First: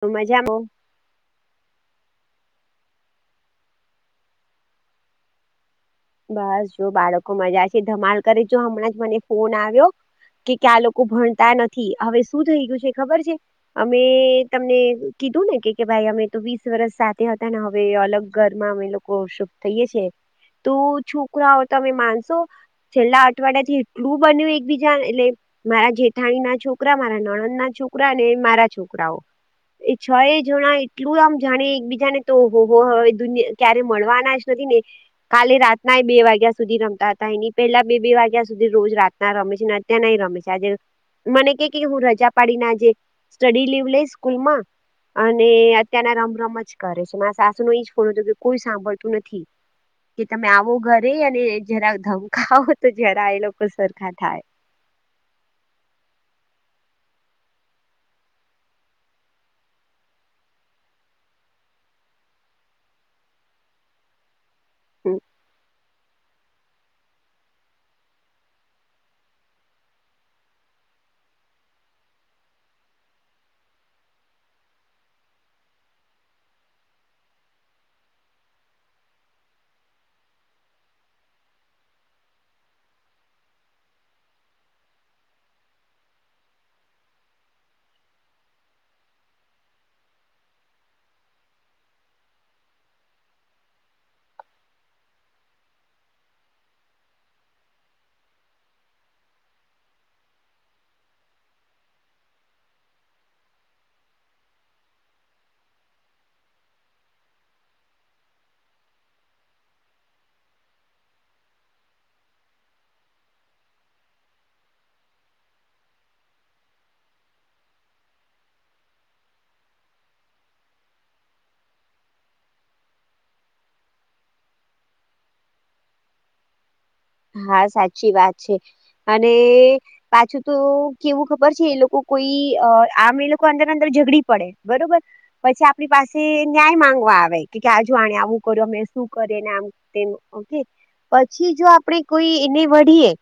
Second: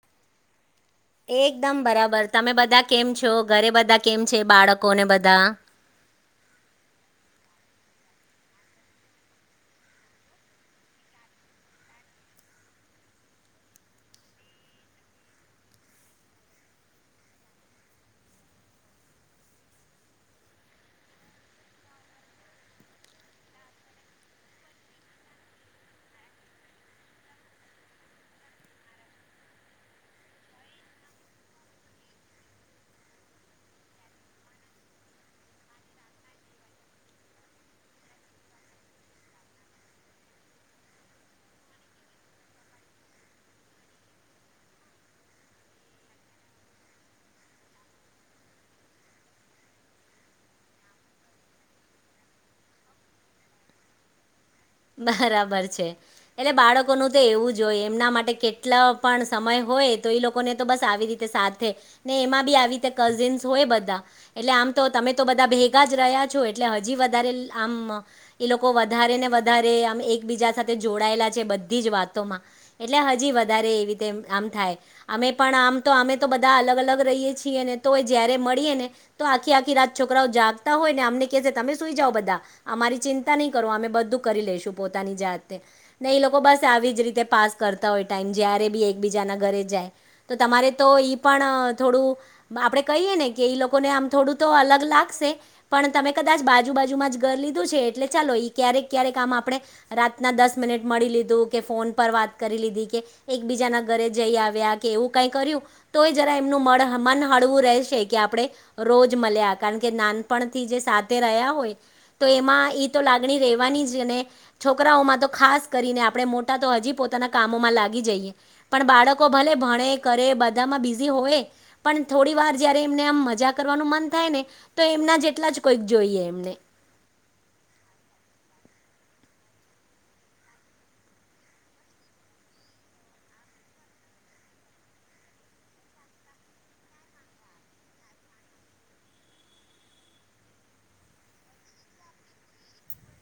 તો મજામાં એકદમ બરાબર, તમે બધા કેમ છો? ઘરે બધા કેમ છે? બાળકોને બધા બસ જો બાળકો મજા છે ધમાલ કરી જો હમણાં જ મને ફોન આવ્યો કે ક્યા લોકો ભણતા નથી હવે શું થઈ ગયું છે ખબર છે અમે તમને કીધું ને કે ભાઈ અમે તો વીસ વર્ષ સાથે હતા ને હવે અલગ ઘરમાં અમે લોકો શુભ થઈએ છીએ. તું છોકરાઓ તો તમે માનશો છેલ્લા અઠવાડિયા થી એટલું બન્યું એકબીજા એટલે મારા જેઠાણી ના છોકરા, મારા નણંદ ના છોકરા અને મારા છોકરાઓ એ છ એ જણા એટલું આમ જાણે એક બીજા ને તો હો હો હવે દુનિયા ક્યારે મળવાના જ એને કાલે રાતના બે વાગ્યા સુધી રમતા હતા એ ન પેહલા બે બે વાગ્યા સુધી રોજ રાતના રમે છે ને અત્યાર ના રમે આજે મને કે કે હું રજા પાડી નાજ સ્ટડી લીવ લઈ સ્કૂલ માં અને અત્યારના રમ રમ જ કરે છે મારા સાસુ નો એજ ફોન હતો કે કોઈ સાંભળતું નથી. [inaudible] કે તમે આવો ઘરે અને જરા ધમકાવો તો જરા એ લોકો સરખા થાય. બરાબર છે, એટલે બાળકોનું તો એવું જ હોય એમના માટે કેટલા પણ સમય હોય હોય તો એ લોકોને તો બસ આવી રીતે સાથે ને એમાં બી આવી રીતે કઝિન્સ હોય બધા એટલે આમ તો તમે તો બધા ભેગા જ રહ્યા છો. એટલે હજી વધારે આમ એ લોકો વધારે ને વધારે એકબીજા સાથે જોડાયેલા છે. બધી જ વાતોમાં એટલે હજી વધારે એવી રીતે થાય અમે પણ આમ તો અમે તો બધા અલગ અલગ રહીએ છીએને તો જયારે મળીએને તો આ આખી રાત છોકરાઓ જાગતા હોય ને અમને કે તમે સુઈ જઓ બધા અમારી ચિંતા નહીં કરો અમે બધું કરી લઈશું પોતાની જાતે લોકો બસ આવી જ રીતે પાસ કરતા હોય ટાઈમ જય્યારે બી એકબીજા ઘરે જાય તો તમારે તો ઈ પણ થોડું આપણેે કહીએ ને કે લોકોને આમ થો થોડું તો અલગ લાગશે પણ તમે કદાચ બાજુ બાાજુમાં જ ઘર લીધું છે એટલે ચાલો ક્યારેક ક્યારેક આામ આપણે રાતના દસ મિનિટ મળી લીધું કે ફોન પર વાત કરી લીધી કે એકબીજાના ધર જઈ આવ્યા કે એવું કઈ કર્યું તો જરા એમનું મન હળવું રહેશે કે આપણે રોજ મળ્યા કારણ કે નાનપણથી જે સાથે રહ્યા હોય તો એમાં તો લાગણી રે છોકરાઓમાં તો ખાસ કરીને આપણે મોટા તો હજી પોતાના કામોમાં લાગી જઈએ પણ બાળકો ભલે ભણે કરે બધામાં બિઝી હોય પણ થોડી વાર જયારે એમને આમ મજા કરવાનું મન થાય ને તો એમના જેટલા જ કોઈક જોઈએ એમને હા સાચી વાત છે અને પાછું તો કેવું ખબર છે એ લોકો કોઈ આમ એ લોકો અંદર અંદર ઝઘડી પડે બરોબર પછી આપણી પાસે ન્યાય માં આવે આજ આ આવું કર્યું અમે શું કરને આમ ઓકે પછી જો આપણે કોઈ એ વળીએ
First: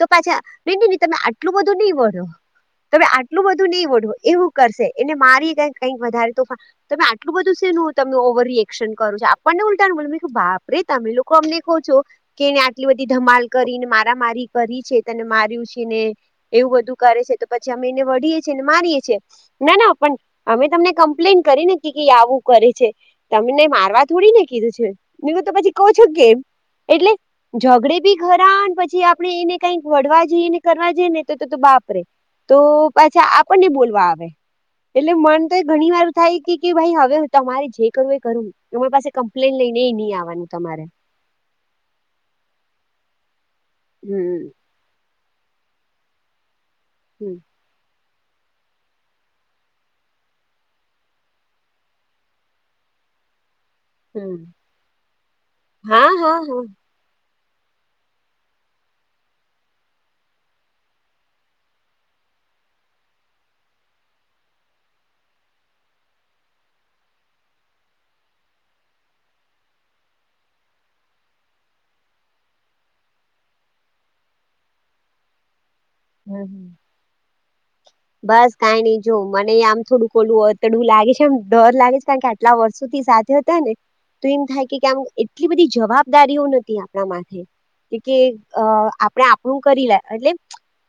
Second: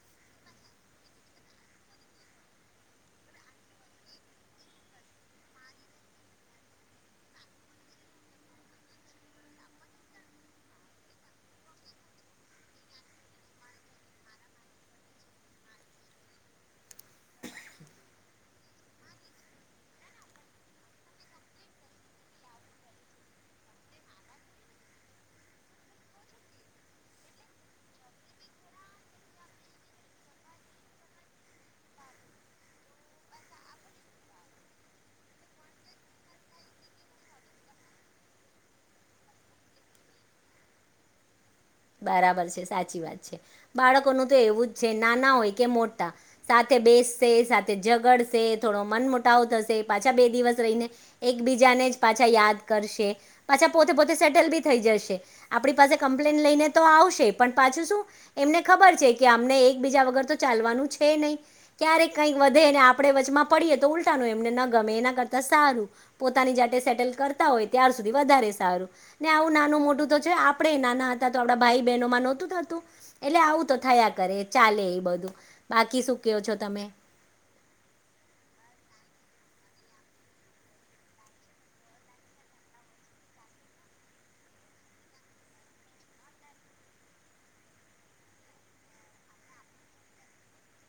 તો પાછા ન ન તમે આટલું બધું નહી વળ્યો તમે આટલું બધું નહી વઢો એવું કરશે એને મારી ક કઈક વધારે તોફાન તમે આટલું બધું ત ઓવર રિએક્શન કરું છો આપણને ઉલતા બો બાપરેે તમે લોકો અમને કહો છો કેને એટલી બધી ધમાલ કરીને મારા મારી કરી છે તને માર્યું છે ને એવું બધું કરે છે તો પછી અમેને વીએ છીએને મારીએ છીએ ના ના પણ અમે તમને કમ્પ્લેન કરીને કે આવું કરે. છે તમને મારવા થોડી ને કીધું છે હ તો પછી કહ છો કેમ એટલે ઝઘડે બી ખરા પછી આપડે એને કઈક વળવા જઈએને કરવા જઈ ને તો તો બાપરે તો પાછા આપણને બોલવા આવે. એટલે મન તો એ ઘણી વાર થાય કે ભાઈ હવે તમારે જે કરવું એ કરું તમારી પાસે કમ્પ્લેન લઈ નઈ નઈ આવવાનું તમારે બરાબર છે સાચી વાત છે બાળકોનું તો હમ એવું જ છે નાના હોય કે મોટા સાથે બેસશે હમ સાથે ઝગડ સે થોડો મન મોટાાવો થશે પાછા બે દિવસ રહીને એકબીજાને જ પાછા યાદ કરશે. પાછા પોતે પોતે હમ સેટલ બી થઈ જશે આપણી પાસે હા હા કમ્પ્લેન હા લઈને તો આવશે પણ પાછ શું એમને ખબર છે કે અમને એક બીજા વગર તો ચાલવાનું છે નહી. કઈક વધે ને આપણે વચમાં પડીએ તો ઉલટાનું એમને ન ગમે એના કરતા સારું પોતાની જાતે સેટ ટલ કરતા હોય તાર સુધી વધારે સારું ને આવું નાનું મોટું તો છે આપણે નાના હતા આપડા ભાઈ બહેનો માં નહોતું થતું એટલે આવું તો થયા કરે ચાલે એ બધું બાકી શું કહો હમ છો હમ તમે બસ કઈ નઈ જો મને આમ થોડું ખોલું હોડું લાગે છે એમ ડર લાગે છે કારણ કે આટલા વર્ષોથી સાથે હતા ને તો એમ થાય કે આમ એટલી બધી જવાબદારીઓ નથી આપણા માટે કે કે આપણે આપણું કરી લે એટલે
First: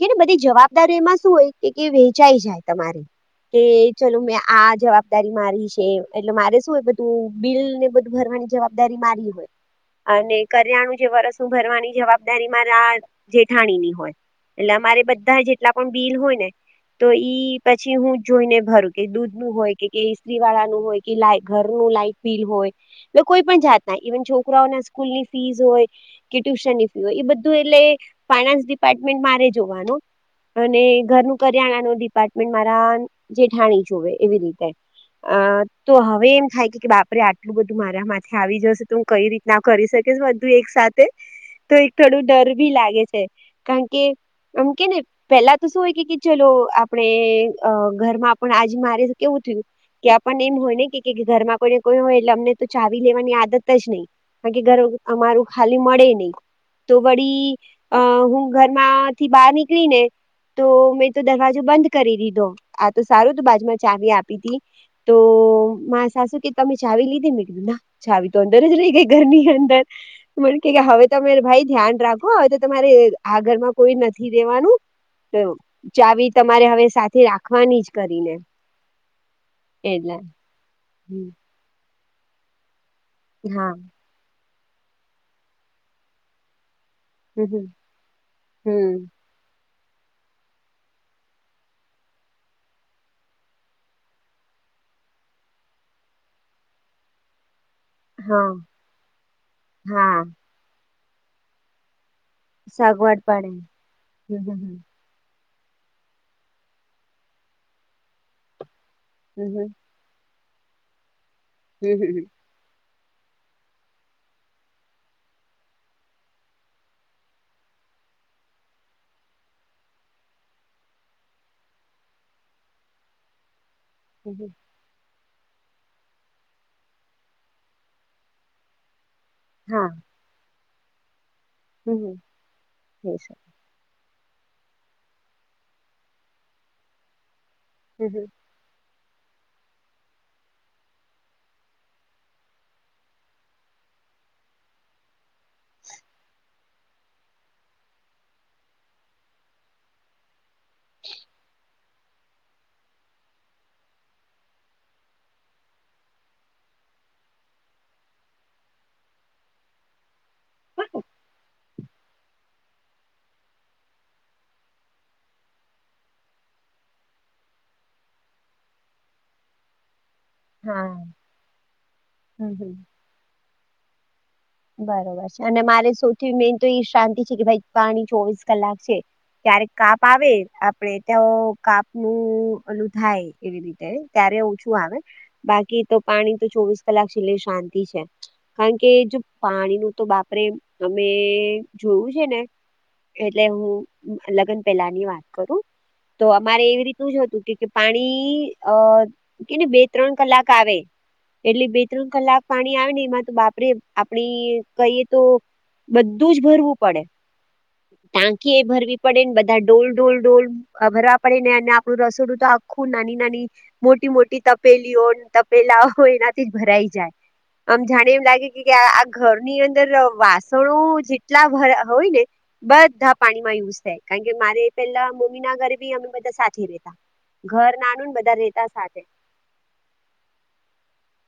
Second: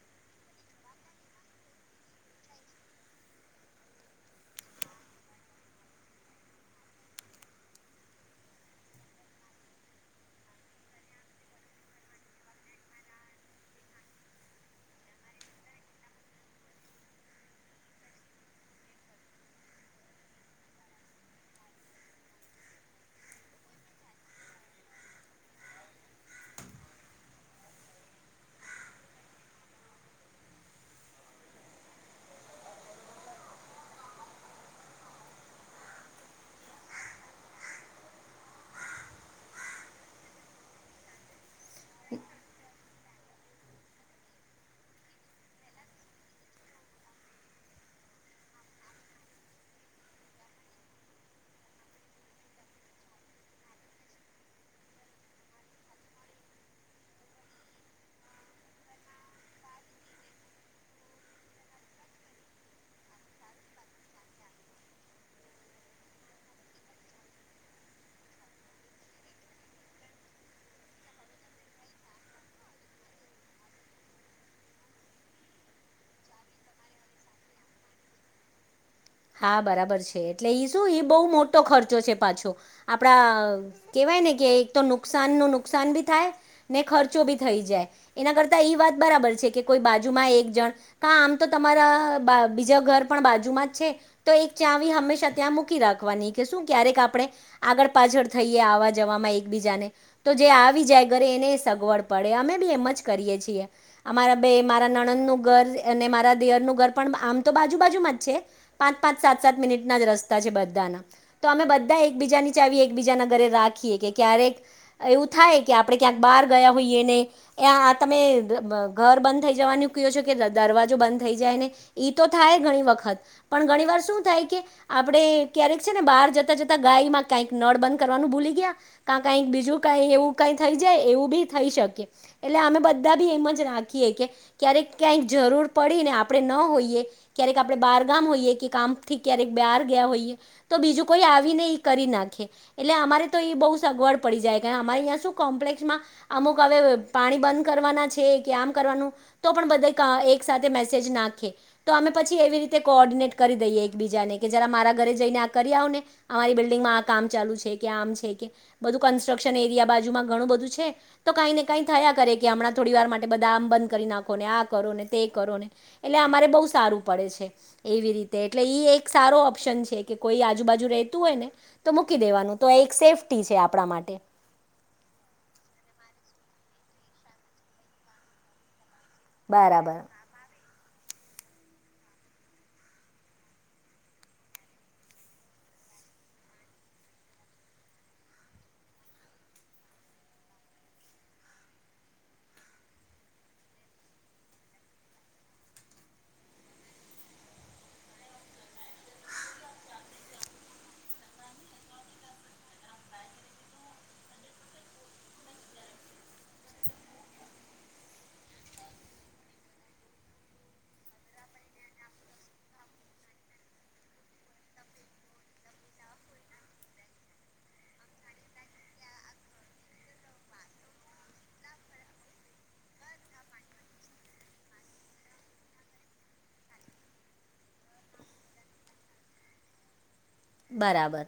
કેને બધી જવાબદારી એમાં શું હોય કે કે વેંચાઈ જાય તમારે. કે ચલો મેં આ જવાબદારી મારી છે એટલે મારે શુંય બધું બિલ ને બધું ભરવા જવાબદારી મારી હોય અને કર્યાણું જે વરસું ભરવાની જવાબદારી મામાં રા જેઠાણીની હોય. એટલે અમારે બધા જેટલા પણ બિલ હોયને તો ઈ પછી હું જોઈને ભરું કે દૂધ નું હોય કે ઇસ્ત્રી વાળા નું હોય કે લાયક ઘરનો લાઈટ બિલ હોય કોઈપણ છાટ નહીં છોકરાઓના સ્કૂલની ફીસ હોય ટ્યુશન ની ફી હોય એ બધું એટલે ફાયનાન્સ ડિપાર્ટમેન્ટ મારે જોવાનું અને ઘરનું કરિયાણા ન ડિપાર્ટમેન્ટ મારા જેઠાણી જોવે એવી રીતે અ તો હવે એમ થાય કે કે બાપરે આટલું બધું મારા માથે આવી જશે તો હું કઈ રીતના કરીશ. બધું એક સાથે તો એક થોડું ડર ભી લાગે છે કારણ કે આમ કે ને પેલા તો શું હોય કે ચલો આપણે ઘરમાં પણ આજ મારે કેવું થયું. કે પણ એમ હોય ને કે ઘરમાં કોઈને કોઈ હોય એટલે અમને તો ચાવી લેવાની આદત જ નહી કારણ કે ઘર અમારું ખાલી મળે નહી તો વળી હું ઘરમાંથી બહાર નીકળી ને તો મે તો દરવાજો બંધ કરી દીધો આ તો સારું તો બાજમાં ચાવી આપી હતી તો સાસુ કે તમે ચાવી લીધેનીકળું ના ચાવી તો અંદર જ રહી ગઈ ઘરની અંદર મ કે હવે તો તમે ભાઈ ધ્યાન રાખો હવે તો તમારે આ ઘરમાં કોઈ નથી દેવાનું ચાવી તમારે હવે સાથે રાખવાની જ કરીને. હા બરાબર છે એટલે ઈ શું બહુ મોટો ખર્ચો છે પાછો. આપડા હા કેવાય ને કે એક તો નુકસાન નું નુકસાન ભી થાય ને ખર્ચો બી થઈ હમ જાય એના કરતા ઈ વાત હમ બરાબર છે કે કોઈ બાજુમાં એક જણ કા આમ તો તમારા બીજા ઘર પણ બાજુમાં જ છે. તો એક ચાવી હંમેશા ત્યાં મૂકી રાખવાની કે શું ક્યારેક આપણે આગળ પાછળ હા થઈએ આવા જવામાં એકબીજાને હા તો જે આવી જાય ઘરે એને સગવડ પડે અમે બી એમ જ સગવડ કરીએ છીએ અમારા બે પડે હમ મારા નણનનું ઘર અને મારા દેયરનું ઘર પણ આમ તો બાજુ બાજુમાં જ છે પાંચ પાંચ સાત હમ હમ સાત મિનિટ ના જ રસ્તા બધા તો અમે હમ બધા હમ હમ એકબીજા ની ચાવી બીજા ના ઘરે રાખીએ કે ક્યારેક એવું થાય કે આપડણે ક્યાંક બહાર ગયા હોઈએ ને ત્યાં તમે ઘર બંધ થઈ જવાનું કયો છે કે દરવાજો બંધ થઈ જાય ને ઈ તો થાય ઘણી વાર વખ પણ ઘણી વાર શું થાય હમ હમ કે આપણે ક્યારેક છે ને બહાર જતા જતા ગાય માં કઈક નળ બંધ કરવાનું ભૂલી ગયા ક કઈક બીજું હા કઈ એવું કઈ થઈ જાય એવું બી થઈ હમ શકે એટલે અમે બધા બી એમ જ રાખી એ ક્યારેક ક જરૂર પડીને આપણે ન હોઈએ ક્યારેક આપ બાર હમ કામ હોઈએ કે કામ થી ક્યારેક બાર ગયા હોઈએ તો બીજું કોઈ આવીને એ કરી નાખે એટલે અમારે તો એ બહ સગ પન મળી જાય અમારેં શું કોમ્પ્લેસમાં અમુક હવે પાણી બંધ કરવાના છે કે આમ કરવાનું બધ એક સાથે મેજ નાખે તો અમે પછી એવી રી કોર્ડિનેટ કરી દઈએ એકબીજાને કે જરા મારા ઘરે જઈને આ કરી આવ ને અમારી બિલ્ડિંગમાં આ કામ ચાલુ છે. મ છે બ કોન્ટ્રક્શન એરિયા બાજુમાં ઘણું બધું છે તો કને કાંઈ થયા કરે કે હમણાં થોડી વાર માટે બધા આમ બંધ કરી નાખો ને આ કરો ને તે કરો ને એટલે અમારે બહુ સારું પડે છે, એવી રીતે એટલે એક સારો ઓપ્શન છે. કે કોઈ આજુબાજુ હા રહેતું હોય ને તો મૂકી હમ દેવાનું તો હમ એક સેફ્ટી છે, આપણા માટે. બરોબર છે, અને મારે સૌથી મેન તો એ શાંતિ છે, કે ભાઈ પાણી ચોવીસ કલાક છે. ક્યારેક બરાબર કાપ આવે આપડે ત્યા કાપ નું ઓલુ થાય એવી રીતે ત્યારે ઓછું આવે. બાકી તો પાણી તો ચોવીસ કલાક છેલ્લે શાંતિ છે, કારણ કેજો પાણી નું તો બાપરે અમે જોયું છે, ને એટલે હું લગ્ન પેલાની વાત કરું. તો અમારે એવી રીતું જતું કે પાણી અ કેને બે ત્રણ કલાક આવે. એટલે બે- ત્રણ કલાક પાણી આવે ને એમાં તો બાપરે આપડી કહીએ તો બધું જ ભરવું પડે. ટાંકી એ ભરવી પડે ને બધા ડોલ ડોલ ડોલ ભરવા પડે ને અને આપડું રસોડું તો આખું નાની નાની મોટી મોટી તપેલીઓ, તપેલા એનાથી જ ભરાઈ જાય. આમ જાણે એમ લાગે આ ઘરની અંદર વાસણો જેટલા હોય ને બધા પાણીમાં યુઝ થાય, કારણ મારે પેલા મમ્મીના ઘરે ભી અમે બધા સાથે રેતા. ઘર નાનું ને બધા રેતા સાથે. બરાબર.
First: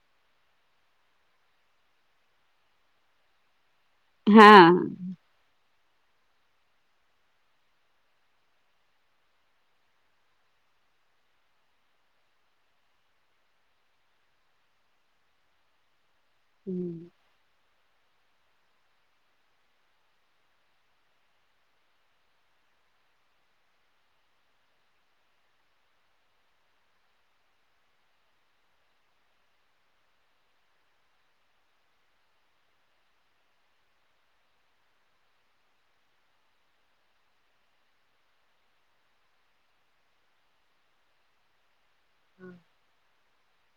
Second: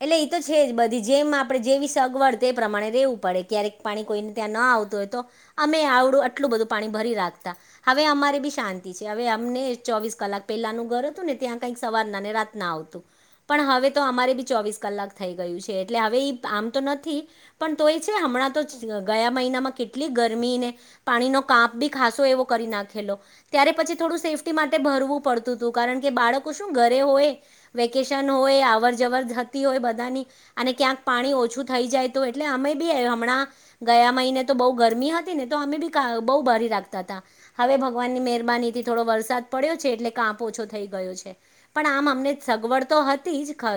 એટલે એ તો છે, જ બધી જેમ આપણે જેવી સગવડ તે પ્રમાણે રહેવું પડે ક્યારેક પાણી કોઈને ત્યાં હા ના આવતું હમ હોય તો અમે આવડું આટલું બધું પાણી ભરી રાખતા હવે અમારી બી શાંતિ છે, હવે અમને ચોવીસ કલાક પે પેલાનું ઘર હતું ને ત્યાં કંઈક સવારનાને રાતના આવતું. પણ હવે તો અમારે ભી ચોવીસ કલાક થઈ ગયું છે, એટલે હવે ઈ આમ તો નથી. પણ તો એ છે, હમણાં તો ગયા મહિનામાં કેટલી ગરમી ને પાણીનો કાપ બી ખાસો એવો કરતા નાખેલો ત્યારે પછી થોડું સેફ્ટી માટે ભરવું પડતું હતું, કારણ કે બાળકો શું ઘરે હોય વેકેેશન. હોય અવર જવર થતી હોય બધાની અને ક્યાંક પાણી ઓછું થઈ જાય, તો એટલે અમે બી હમણાં ગયા મહિને તો બહુ ગરમી હતી, ને તો અમે બી બહુ બારી રાખતા હતા હવે ભગવાન મહેરબાની થી થોડો વરસાદ પડ્યો છે, એટલે કાપ ઓછો થઈ ગયો છે, પણ આમ અમને સગવડ તો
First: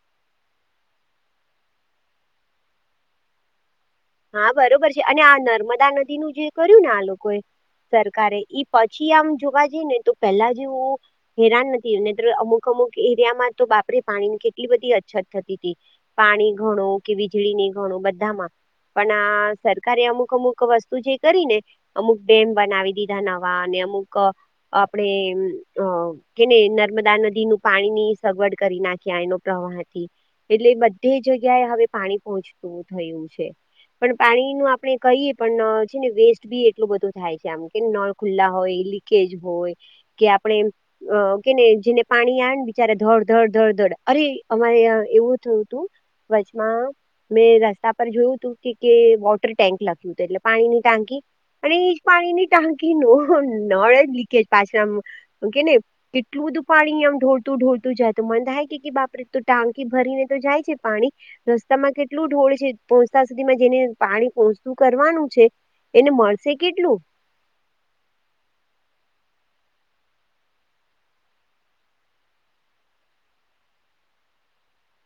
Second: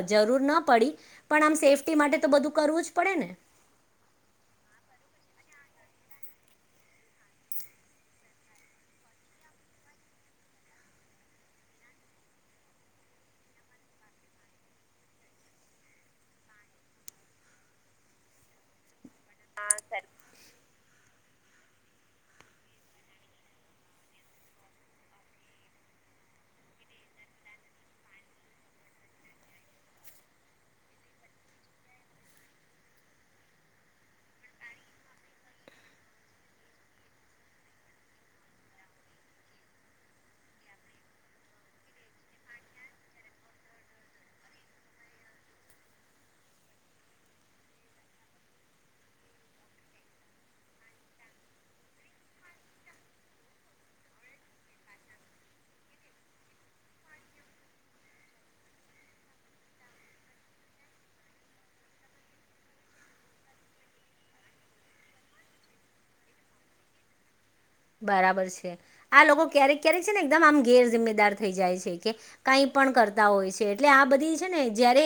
જ જરૂર ના પડી પણ આમ સેફ્ટી માટે તો બધું કરવું જ પડે ને. હા બરોબર છે, અને આ નર્મદા નદીનું જે કર્યું ને આ લોકો એ સરકારે ઈ પછી આમ જોવા જઈ ને તો પેલા જેવું હેરાન નથીને અમુક અમુક એરિયામાં તો બાપરે પાણી ની કેટલી બધી અછત થતી હતી પાણી ઘણો કે વીજળી ની ઘણું બધામાં પણ સરકારે અમુક અમુક વસ્તુ જે કરીને અમુક ડેમ બનાવી દીધા નવા અમુક આપણે કે ને નર્મદા નદી નું પાણી ની સગવડ કરી. ના ક્યાંય નો પ્રવાહથી એટલે બધી જગ્યાએ હવે પાણી પહોંચતું થયું છે. પણ પાણી નું આપણે કહીય એ પણ ન છે ને વેસ્ટ બી એટલું બધું થાય છે, આમ કે નળ ખુલ્લા હોય. લિંકેજ હોય. આપડે કેને જેને પાણી આવેને બિચારા ધડઘડ ધડ ધડધડ અરે અમારે એવું થયું તું વચમાં મેં રસ્તા પર જોયું તું. કે કે વોટર ટેન્ક લખ્યું હતું એટલે પાણીની ટાંકી અને એજ પાણીની ટાંકી ન નળ લીકેજ પાછળ કેને કેટલું બધું પાણી આમ ઢોળતું ઢોળતું જાયતું મન થાય બાપ ટાંકી ભરીને તો જાય છે, પાણી રસ્તા માં કેટલું ઢોળ છે. પોતાના જેને પાણી પોચતું કરવાનું છે, એને મળશે કેટલું? બરાબર છે, આ લોકો ક્યારેક ક્યારેક છે, ને એકદમ આમ ગેર જિમ્મેદાર થઈ જાય છે, કે કાંઈ કરતા હોય છે, એટલે આ બધી છે, ને જયારે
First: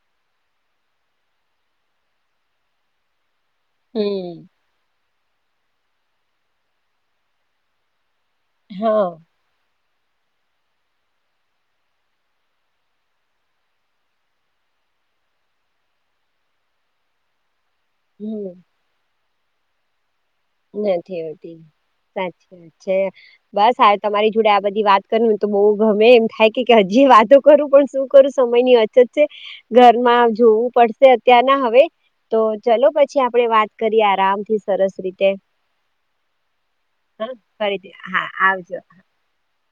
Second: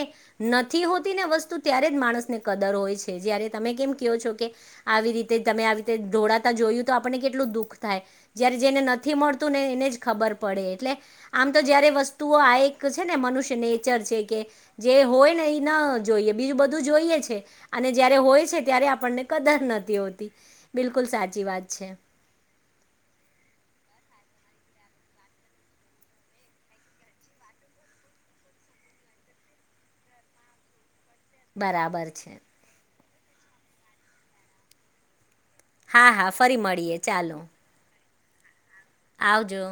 નથી હોતી ને વસ્તુ ત્યારે જ માણસ ને કદર હોય છે, જયારે તમે કેમ કો છો, હમ કે આવી રીતે તમે આવી રીતે ધોળતા જોયું તો આપણને કેટલું દુઃખ થાય. જયારે જેને હા નથી મળતું ને એને જ ખબર પડે એટલે આમ તો જયારે વસ્તુઓ આ એક છે ને મનુષ્ય નેચર છે કે જે હોય ને એ ન જોઈએ બીજું બધું જોઈએ છે. અને જયારે હોય હમ છે ત્યારે આપણને કદર નથી હોતી. બિલકુલ સાચી નથીતી વાત છે સાચ ચ બસ આવે તમારી જોડે આ બધી વાત કરવી તો બહુ ગમે એમ થાય કે હજી, વાતો પણ શું કરુ સમયની અછત છે, ઘરમાં જોવું પડશે ત્યાંના હવે, બરાબર તો છે ચલો પછી આપણેે વાત કરીએ આરામ થી સરસ રીતે હા હા ફરી મળીએ હ, ચાલો ફરીથી હા આવજો આવજો